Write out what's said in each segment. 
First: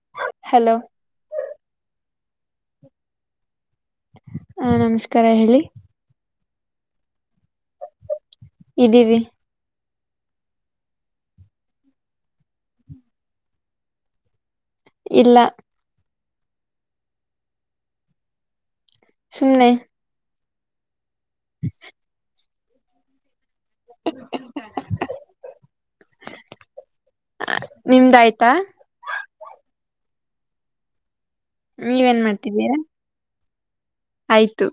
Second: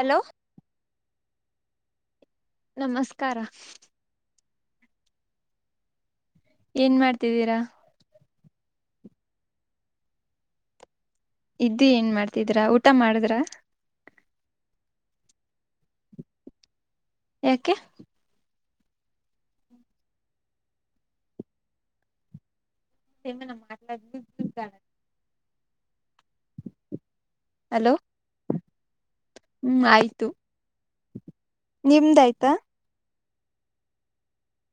Hello hello ನಮಸ್ಕಾರ ಹ ನಮಸ್ಕಾರ ಹೇಳಿ ಏನ್ ಮಾಡ್ತಿದ್ದೀರಾ? ಇದೀವಿ ಇದ್ದು ಏನ್ ಮಾಡ್ತಿದ್ರಾ? ಊಟ ಮಾಡಿದ್ರ? ಇಲ್ಲ ಯಾಕೆ? ಸುಮನೆ [inaudible] ಹಲೋ ನಿಮ್ದ ಆಯ್ತಾ? ಹ್ಮ್ ಆಯ್ತು ನೀವ ಏನ್ ನಿಮ್ದಾಯ್ತಾ ಮಾಡ್ತೀರಾ? ಆಯ್ತು.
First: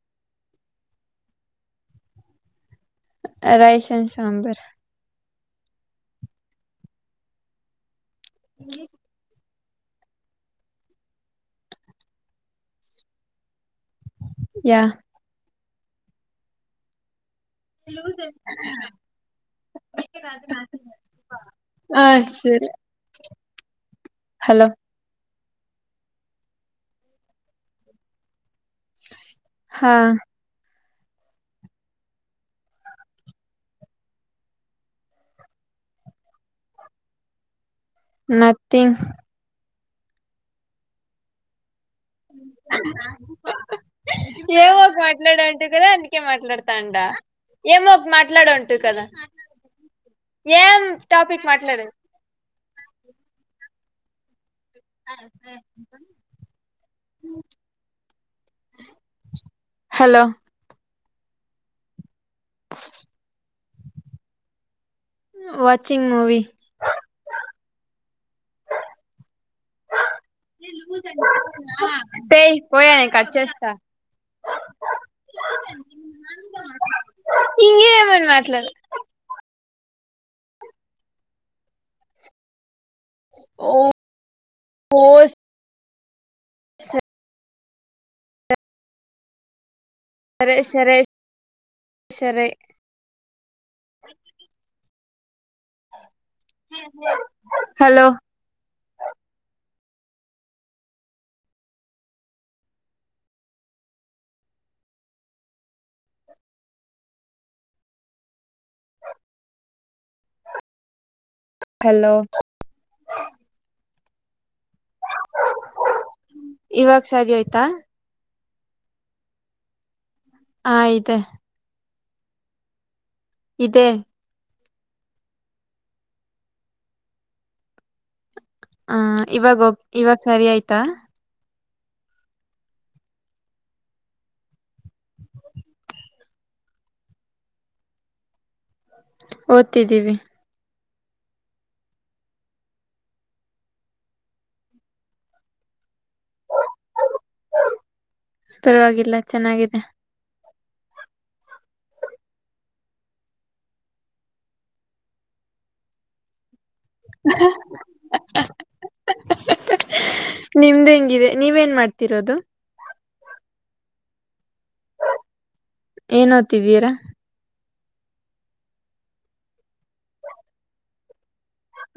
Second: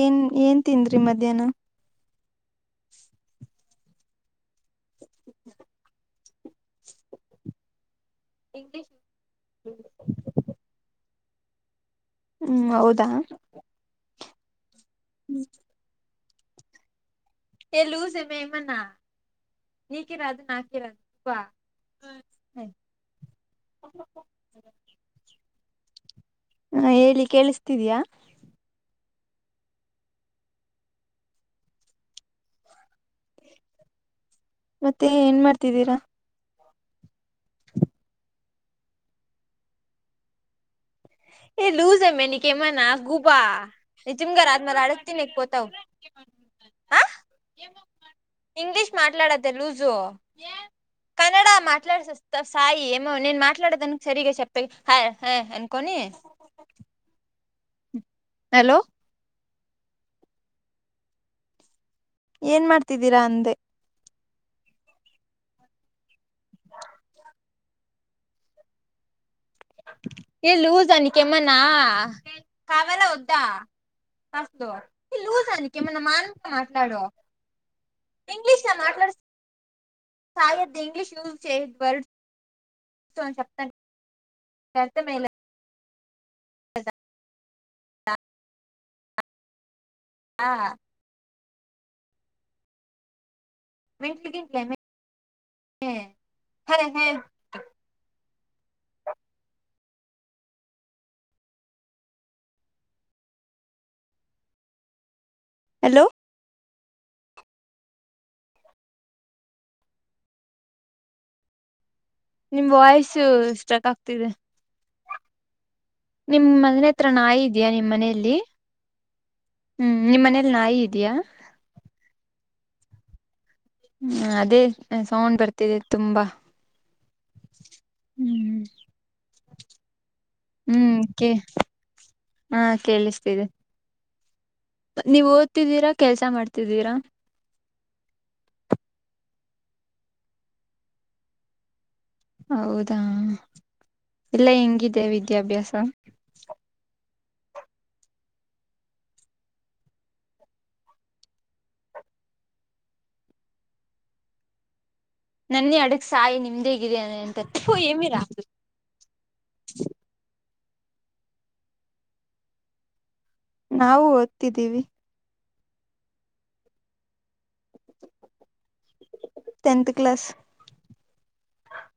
ಏನ್ ಏನ್ ತಿಂದ್ರಿ ಮಧ್ಯಾಹ್ನ. ರೈಸ್ ಅಂಡ್ ಸಾಂಬಾರ್ [unintelligible] ಇಂಗ್ಲಿಷ್ ಹ್ಮ್ ಹೌದಾ ಯಾ ಹ್ ಎ ಲೂಸ್ ಮೇಮನ ನೀಕಿರೋದು ನಾಕಿರೋದು ಬಾ ಹ ಸರಿ ಹಲೋ ಹ ಹೇಳಿ ಕೇಳಿಸತಿದಯಾ ಹಾ ಮತ್ತೆ ಏನ್ ಮಾಡ್ತಿದ್ದೀರಾ ಮತ್ತಂಗ ಏ ಲೂಸ್ ಮೆನಿಕೇಮನ ಗೂಬಾ ನಿಜಿಮ್ಗಾರ ಆದ್ಮೇಲೆ ಏವುೋ ಅಡಗ್ತೀನಿ ಮಾಟ್ನಾಡಟು ಕೋತಾವ್ ಕದಾ ನ ಮಾಟ್ಲಾಡ್ತಾ ಅಂಡಾ ಹ ಎಮೋ ಮಾಟ್ಲಡ ಉಂಟು ಕದಾ ಏಮಟಾಪಕ್ ಮಾಟ್ಡದು ಸಾಯ ಮೋ ನೇನ್ ಮಾತಾಡದ ಸರಿಗ ಚಪ್ಪ ಹ ಹ ಅನ್ಕೋನ ಹ್ಮ ಹಲೋ ಹಲೋ ಏನ್ ಮಾಡ್ತಿದ್ದೀರಾ ಅಂದೆ ವಾಚಿಂಗ್ ಮೂವಿ ಏ ಲೂಸ್ ಅನ ಕೆಮ್ಮನಾ ಕವಾಲಾ ವದ್ದಾ ಅಸ್ ಲೂಸಾಕ್ಕೆಮ್ಮನ್ನ ಮಾನಂತ ಮಾತಾಡೋ ಹಂಗಗೆೇವನ್ ಮಾಟ್ಲಡ ಸಹಾಯದ್ ಇಂಗ್ಲಿಷ್ ಯೂಸ್ ವರ್ಡ್ಸ್ ತತ ಮೇಲೆ ಹ ಹಾ ಸರೆ ಸೆರೆ ಸೆರೆ ಮೆಂಟ್ಲಿ ಗಿಂಲ ಹಲೋ ಹಲೋ ಹಲೋ ನಿಮ್ ವಾಯ್ಸ ಸ್ಟ್ರಕ್ ಆಗ್ತಿದೆ ನಿಮ್ ಮನೆನೆ ಇವಾಗ ಹತ್ರ ಸರಿ ನಾಯಿ ಹೋಯ್ತಾ ಇದ್ಯಾಾ ನಿಮ್ಮ್ ಮನೆಯಲ್ಲಿ ಹ್ಮ ನಿಮ್ಮ್ನ ಹ ನಾಯಿ ಇದ್ಯಾಾ ಇದೆ ಇದೆೇ ಹ್ಮ್ ಅದೇ ಸೌಂಡ್ ಬರ್ತಿದೆ ತುಂಬಾ ಹ್ಮ್ ಹ ಇವಾಗ ಹೋಗ ಇವಾಗ ಸರಿ ಆಯ್ತಾ ಹ್ಮ್ ಹಾ ಕೇಳಿಸ್ತೀರಿ ನೀವು ಓದ್ತಿದ್ದೀರಾ ಕೆಲ್ಸ ಮಾಡ್ತಿದ್ದೀರಾ ಓದ್ತಿದ್ದೀವಿ ಹೌದಾ ಇಲ್ಲ ಹೆಂಗಿದೆ ವಿದ್ಯಾಭ್ಯಾಸ ಪರವಾಗಿಲ್ಲ ಚೆನ್ನಾಗಿದೆ ನನ್ನಿ ಅಡಗ್ ಸಾಯಿ ನಿಮ್ದೇಗಿದ ಅಂತ ಓ ಏಮಿರಾ ಅದು ನಿಮ್ದ ಹೆಂಗಿದೆ ನೀವೇನ್ ಮಾಡ್ತಿರೋದು ನಾವು ಓದ್ತಿದ್ದೀವಿ ಏನ್ತಿವೀರಾ ಟೆಂತ್ ಕ್ಲಾಸ್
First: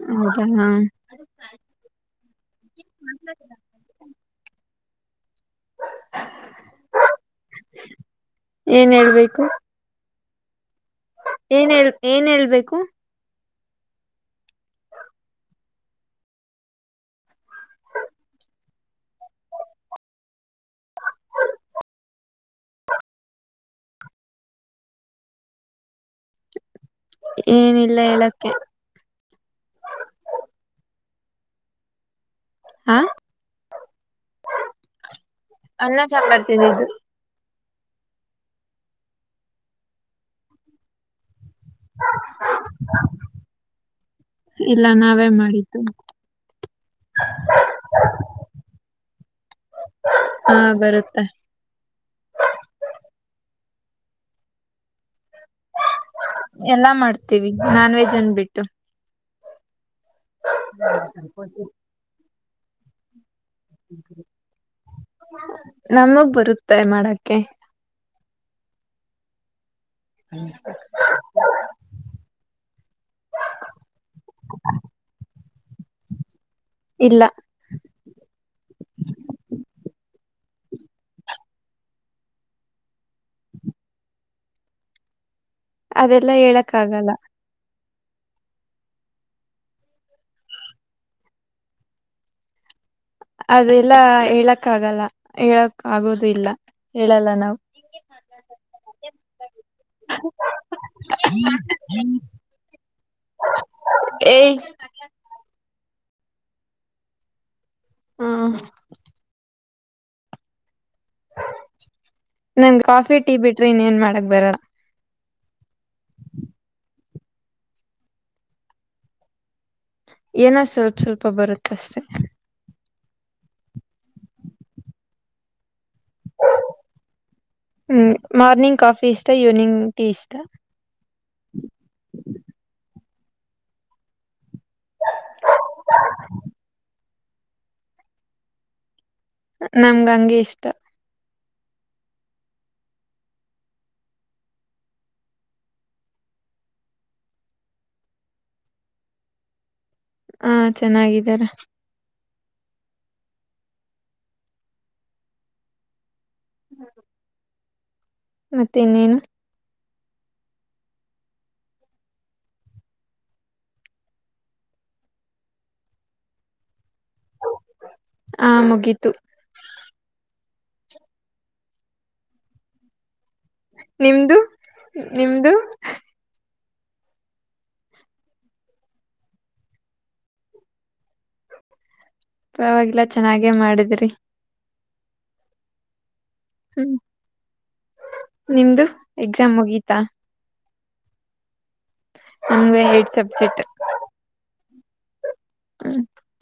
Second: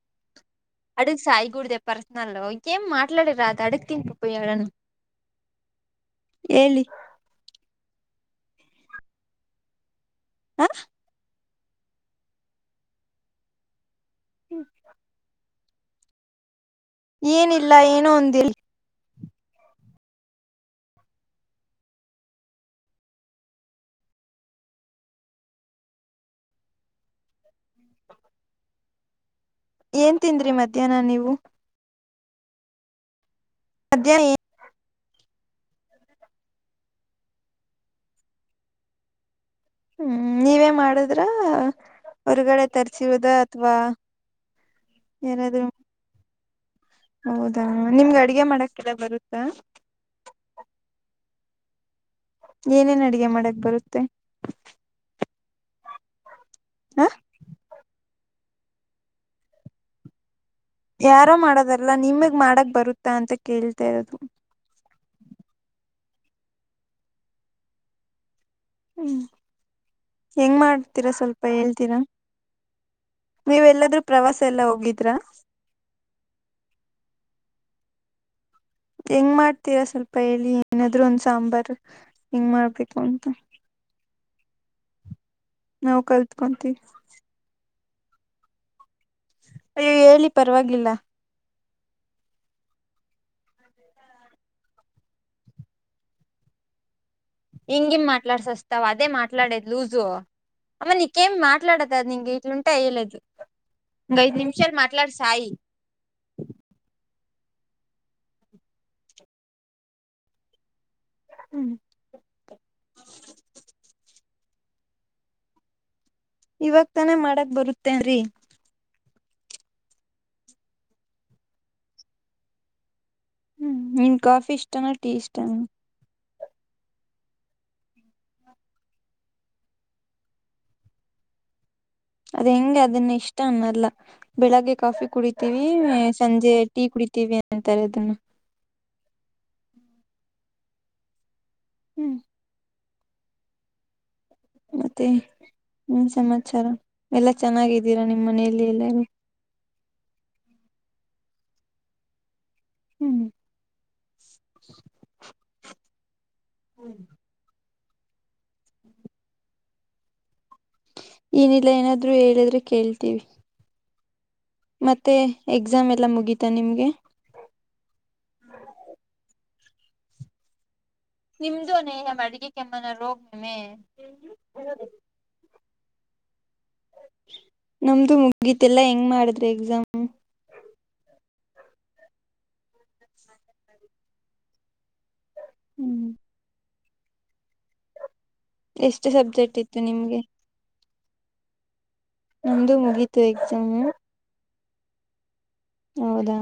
ಹೌದಾ ಹಾ ಅಡುಗೆ ಸಾಯಗೂಡುದ ಪರ್ಸನಲ್ಏಮ ಮಾಡಿ ರ ಅದು ಅಡುಗೆ ತಿಯಡನು ಹೇಳಿ ಏನ್ ಹೇಳ್ಬೇಕು ಹ ಏನ್ ಹಳ್ ಏನ್ ಹೇಳ್ಬೇಕು ಹ್ಮ್ ಏನಿಲ್ಲ ಏನೋ ಒಂದಿಲ್ ಏನಿಲ್ಲ ಹೇಳಕ್ಕೆ ಏನ್ ತಿದ್ರಿ ಮಧ್ಯಾಹ್ನ ನೀವು ಹಾ ಸದ್ಯ ಎ ಅನ್ನ ಸಮರ್ ಚಂದ ಬರ್ತೀನಿ ಇದು ಹ್ಮ್ ನೀವೇ ಮಾಡುದ ಹೊರಗಡೆ ತಸುವುದ ಅಥವಾ ಇಲ್ಲ ನಾವೇ ಏನಾದ್ೂ ಮಾಡಿದ್ದು ನಿಮ್ಗೆ ಅಡ್ಗೆ ಮಾಡಕ್ಕೆಲ್ಲ ಬರುತ್ತಾ ಹಾ ಬರುತ್ತೆ ಏನೇನ್ ಅಡಗೆ ಮಾಡಕ್ ಬರುತ್ತೆ ಎಲ್ಲ ಹ ಮಾಡ್ತೀವಿ ನಾನ್ ವೆಜ್ ಅನಟ್ಟು ಯಾರೋ ಮಾಡದಲ್ಲ ನಿಮಗ್ ಮಾಡಕ್ ಬರುತ್ತಾ ಅಂತ ಕೇಳ್ತಾ ಇರೋದು ನಮಗ್ ಬರುತ್ತೆ ಮಾಡಕ್ಕೆ ಹ್ಮ್ ಹೆಂಗ ಮಾಡ್ತೀರಾ ಸ್ವಲ್ಪ ಹೇಳ್ತೀರಾ ನೀವ್ ಎಲ್ಲಾದ್ರೂ ಪ್ರವಾಸ ಎಲ್ಲಾ ಹೋಗಿದ್ರಾ ಇಲ್ಲ ಹೆಂಗ್ ಮಾಡ್ತೀರಾ ಸ್ವಲ್ಪ ಹೇಳಿ ಏನಾದ್ರು ಒಂದ ಸಾಂಬಾರ್ ಹೆಂಗ್ ಮಾಡ್ಬೇಕು ಅಂತ ನಾವ್ ಅದೆಲ್ಲಾ ಹೇಳಕ್ಕ ಕಲ್ತ್ಕೊಂತೀವಿ ಆಗಲ್ಲ ನೀ ಹೇಳಿ ಪರವಾಗಿಲ್ಲ ಅದೆಲ್ಲ ಹೇಳಕ್ ಆಗಲ್ಲ ಹೇಳಕ್ ಆಗೋದು ಇಲ್ಲ ಹೇಳಲ್ಲ ನಾವು ಹಂಗಿ ಮಾಡ್ಸಸ್ ತವು ಅದೇ ಮಾತಾಡೇದು ಲೂಜು ಅಮ್ಮ ನಿಕೇಮ ಮಾಟ್ಡೋದು ಅದು ನಿಂಗಗೆ ಇಟ್ಲುಂ ಅಯಲದು ಒ ಐದು ಏಯ್ ನಿಮಿಷಾಲ ಮಾತಾಡ್ ಸಾಾಯ ಹ್ಮ ಹ್ಮ್ ನನ್ ಕಾಫಿ ಟೀ ಬಿಟ್ರೆ ಇನ್ಏನ್ ಮಾಡಕ್ ಬರ ಇವಾಗ ತಾನೇ ಮಾಡಕ್ ಬರುತ್ತೇನ್ ಏನೋ ಸ್ವಲ್ಪ ಸ್ವಲ್ಪ ಬರುತ್ತ ಅಷ್ಟೆ ಹ್ಮ್ ನೀನ್ ಕಾಫಿ ಇಷ್ಟಾನ ಟೀ ಇಷ್ಟಾನ ಹ್ಮ್ ಮಾರ್ನಿಂಗ್ ಕಾಫಿ ಇಷ್ಟ ಈವ್ನಿಂಗ್ ಟೀ ಇಷ್ಟ ಅದ ಹೆಂ ಅದನ್ನ ಇಷ್ಟ ಅನ್ನಲ್ಲ ಬೆಳಿಗ್ಗೆ ಕಾಫಿ ಕುಡಿತೀವಿ ಸಂಜೆ ಟೀ ಕುಡಿತ ಟಿವಿ ಅಂತಾರೆ ಅದನ್ನ ನಮ್ಗ ಹಂಂಗಗೆ ಇಷ್ಟ ಹ್ಮ್ ಮತ್ತೆ ನಿ ಸಮಾಚಾರ ಎಲ್ಲಾ ಚೆನ್ನಾಗಿದ್ದೀರಾ ನಿಮ್ಮ್ ಮನೆಯಲ್ಲಿ ಎಲ್ಲಾರೂ ಹ ಚೆನ್ನಾಗಿದಾರ ಹ್ಮಞ ಹ್ಞ ಮತ್ತೆ ಇನ್ನೇನು ಏನಿಲ್ಲ ಏನಾದ್ರು ಹೇಳಿದ್ರೆ ಕೇಳ್ತೀವಿ ಮತ್ತೆ ಎಕ್ಸಾಮ್ ಎಲ್ಲ ಮುಗೀತಾ ನಿಮ್ಗೆ ಆ ಮುಗಿತು ನಿಮ್ದುನೇಹ್ಯ ಅಡಿಗೆ ಕೆಮ್ಮನ ಲೋಗ್ ನಿಮ್ದು ನಿಮ್ದು ನಮ್ದು ಮುಗೀತೆಲ್ಲಾ ಹೆಂಗ್ ಮಾಡಿದ್ರಿ ಎಕ್ಸಾಮ್ ಪರವಾಗಿಲ್ಲಾ ಚೆನ್ನಾಗೆ ಮಾಡದ್ರಿ ಹ್ಮ್ ಹ್ಮ್ ನಿಮ್ದು ಎಷ್ಟು ಎಕ್ಸಾಮ್ ಸಬ್ಜೆಕ್ಟ್ ಇತ್ತು ಮುಗೀತಾ ನಿಮ್ಗೆ ನಂದು ನಮ್ಗೆ ಏಡ್ ಮುಗೀತು ಸಬ್ಜೆಕ್ಟ್ ಎಕ್ಸಾಮು ಹ್ಮ್ ಹೌದಾ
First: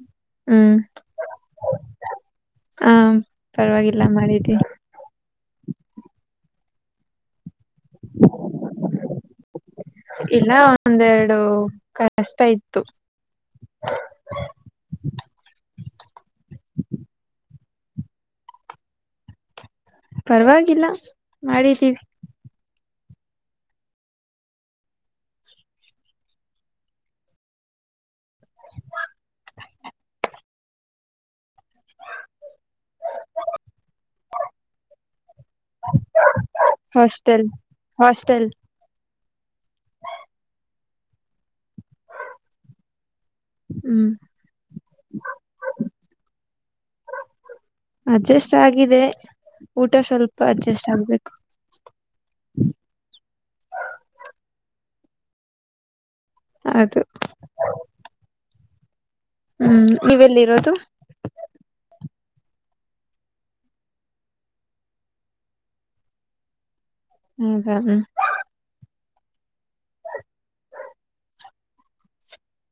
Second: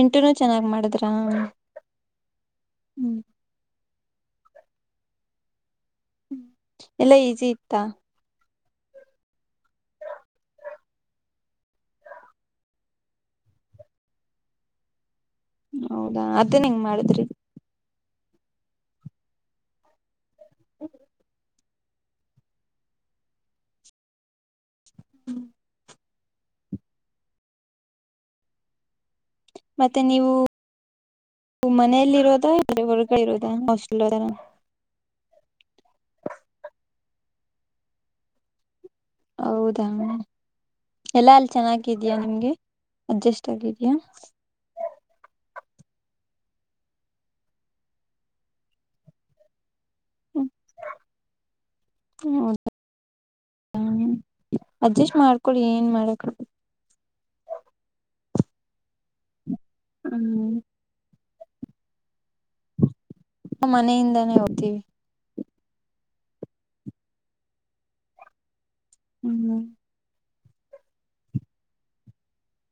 ಇಂಟರ ಚೆನ್ನಾಗ್ ಹ್ಮ್ ಮಾಡಿದ್ರ ಆ ಹ್ಮ್ ಪರವಾಗಿಲ್ಲ ಮಾಡಿದ್ದಿನಿ ಹ್ಮ್ ಎಲ್ಲಾ ಈಸಿ ಇತ್ತಾ ಇಲ್ಲ ಒಂದೆರಡು ಕಷ್ಟ ಇತ್ತು ಹೌದಾ ಅದನ್ ಹೆಂಗ್ ಮಾಡದ್ರಿ ಪರವಾಗಿಲ್ಲ ಮಾಡಿದ್ದೀವಿ ಹ್ಮ್ ಮತ್ತೆ ನೀವು ನೀವು ಮನೇಲಿ ಇರೋದ ಇಲ್ಲಾ ಹೊರಗಡೆ ಇರೋದ ಹಾಸ್ಟೆಲ್ ನಾಗ ಹಾಸ್ಟೆಲ್ ಹಾಸ್ಟೆಲ್ ಹೌದ ಎಲ್ಲ ಅಲ್ಲ ಚೆನ್ನಾಗಿದಯಾ ನಿಮ್ಗೆ ಅಡ್ಜಸ್ಟ್ ಆಗಿದಿಯಾ ಹ್ಮ್ ಅಡ್ಜಸ್ಟ್ ಆಗಿದೆ ಊಟ ಸ್ವಲ್ಪ ಅಡ್ಜಸ್ಟ್ ಆಗ್ಬೇಕು ಹೌದ ಅಡ್ಜಸ್ಟ್ ಮಾಡ್ಕೊಳ್ಳಿ ಏನ್ ಮಾಡಕ್ ಆಗ ಹೌದು ಹ್ಮ್ ನೀವೆಲ್ಲ ಇರೋದು ಹ್ಮ್ ಮನೆಯಿಂದಾನೇ ಹೋಗ್ತೀವಿ ಹೌದಾ ಹ್ಮ್ ಹ್ಮ್ ಹ್ಮ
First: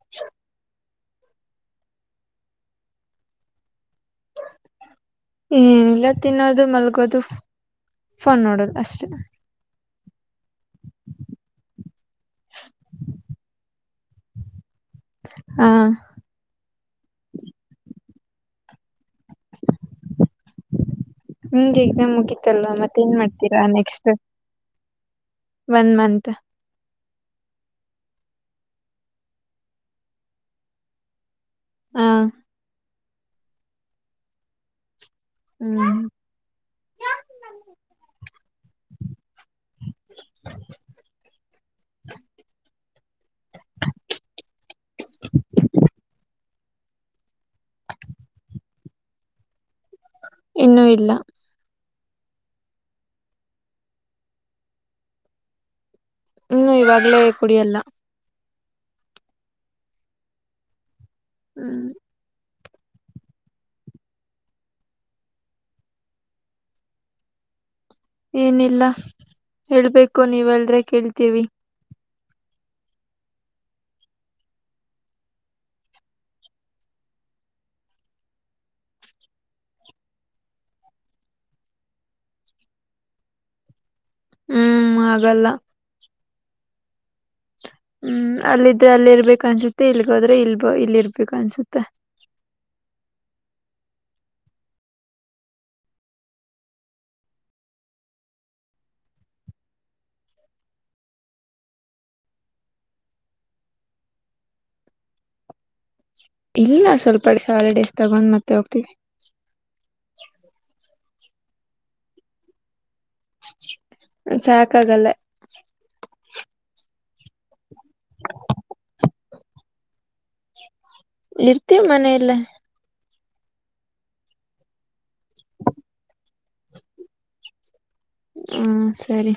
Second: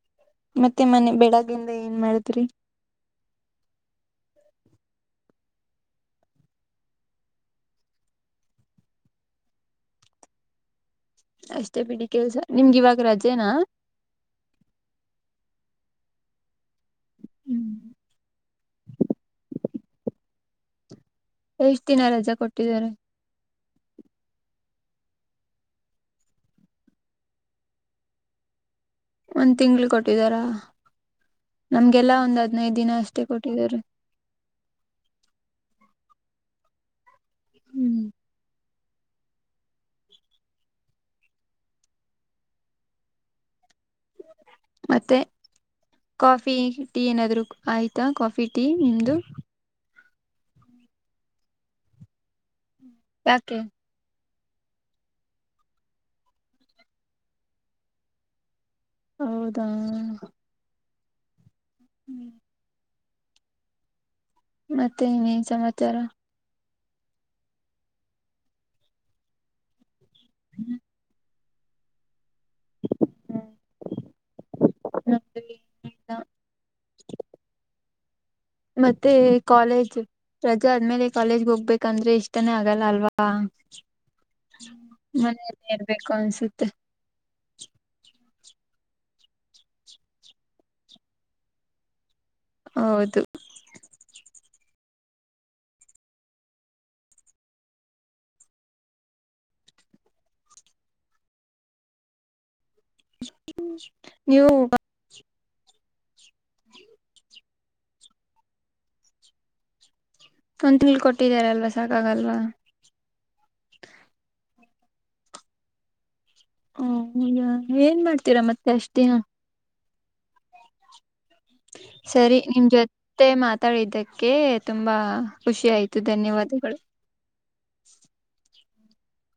[inaudible] ಮತ್ತೆ ಮನೆ ಬೆಳಗಿಂದ ಏನ್ ಮಾಡದ್ರಿ ಏನಿಲ್ಲ ತಿನ್ನದು ಮಲ್ಗೋದು ಫೋನ್ ನೋಡದು ಅಷ್ಟೇ ಅಷ್ಟೇ ಬಿಡಿ ಕೆಲ್ಸ ನಿಮ್ಗ ಇವಾಗ ರಜೆನಾ ಹಾ ಹ್ಮ್ ನಿಮಗ ಎಷ್ಟ್ ದಿನ ಎಕ್ಸಾಮ್ ರಜಾ ಮುಗೀತಲ್ವಾ ಕೊಟ್ಟಿದ್ದಾರೆ ಮತ್ತೆ ಏನ್ ಮಾಡ್ತೀರಾ ನೆಕ್ಸ್ಟ್ ಒನ್ ಮಂತ್ ಒಂದ್ ತಿಂಗಳ್ ಕೊಟ್ಟಿದಾರ ಹ ನಮ್ಗೆಲ್ಲಾ ಒಂದ್ ಹದ್ನೈದ ದಿನ ಅಷ್ಟೇ ಕೊಟ್ಟಿದಾರೆ ಹ್ಮ್ ಹ್ಮ್ [inaudible] ಮತ್ತೆ ಕಾಫಿ ಟೀ ಏನಾದ್ರು ಆಯ್ತಾ ಕಾಫಿ ಟೀ ನಿಮ್ದು ಇನ್ನೂ ಇಲ್ಲ ಯಾಕೆ ಹ್ಮ್ ಇವಾಗ್ಲೇ ಕುಡಿಯಲ್ಲ. ಹೌದಾ ಹ್ಮ್ ಹ್ಞೂ ಮತ್ತೆ ಇನೇನ್ ಸಮಾಚಾರ. ಏನಿಲ್ಲ ಹೇಳ್ಬೇಕು ನೀವ್ ಹೇಳುದ್ರೆ ಕೇಳ್ತೀವಿ. ಹ್ಮ್ ನ ಆತಾ [unintelligible] ಮತ್ತೆ ಕಾಲೇಜ್. ರಜಾ ಆದ್ಮೇಲೆ ಕಾಲೇಜ್ಗೆ ಹೋಗ್ಬೇಕಂದ್ರೆ ಇಷ್ಟಾನೇ ಆಗಲ್ಲ ಅಲ್ವಾ. ಹ್ಮ್ ಆಗಲ್ಲ ಮನೆಯಲ್ಲೆ ಇರ್ಬೇಕು ಅನ್ಸುತ್ತೆ. ಹ್ಮ್ ಅಲ್ಲಿದ್ರೆ ಅಲ್ಲಿ ಇರ್ಬೇಕ ಅನ್ಸುತ್ತೆ ಇಲ್ಗೋದ್ರೆ ಇಲ್ ಇಲ್ಲಿ ಇರ್ಬೇಕ ಅನ್ಸುತ್ತೆ. ಹೌದು ನೀವು ಇಲ್ಲ ಸ್ವಲ್ಪ ಡಿಸ ಹಾಲಿಡೇಸ್ ತಗೊಂಡ್ ಮತ್ತೆ ಹೋಗ್ತೀವಿ. ಒಂದ್ ತಿಂಗ್ಳ್ ಕೊಟ್ಟಿದಾರಲ್ವಾ ಸಾಕಾಗಲ್ವಾ. ಸಾಕಾಗಲ್ಲ. ಹ ಈಗ ಏನ್ ಮಾಡ್ತೀರಾ ಮತ್ತೆ ಅಷ್ಟ ದಿನ. ಇರ್ತೀವಿ ಸರಿ ಮನೆಯಲ್ಲೇ ನಿಮ್ ಜೊತೆ ಮಾತಾಡಿದ್ದಕ್ಕೆ ತುಂಬಾ ಖುಷಿ ಆಯ್ತು ಧನ್ಯವಾದಗಳು. ಹಾ ಸರಿ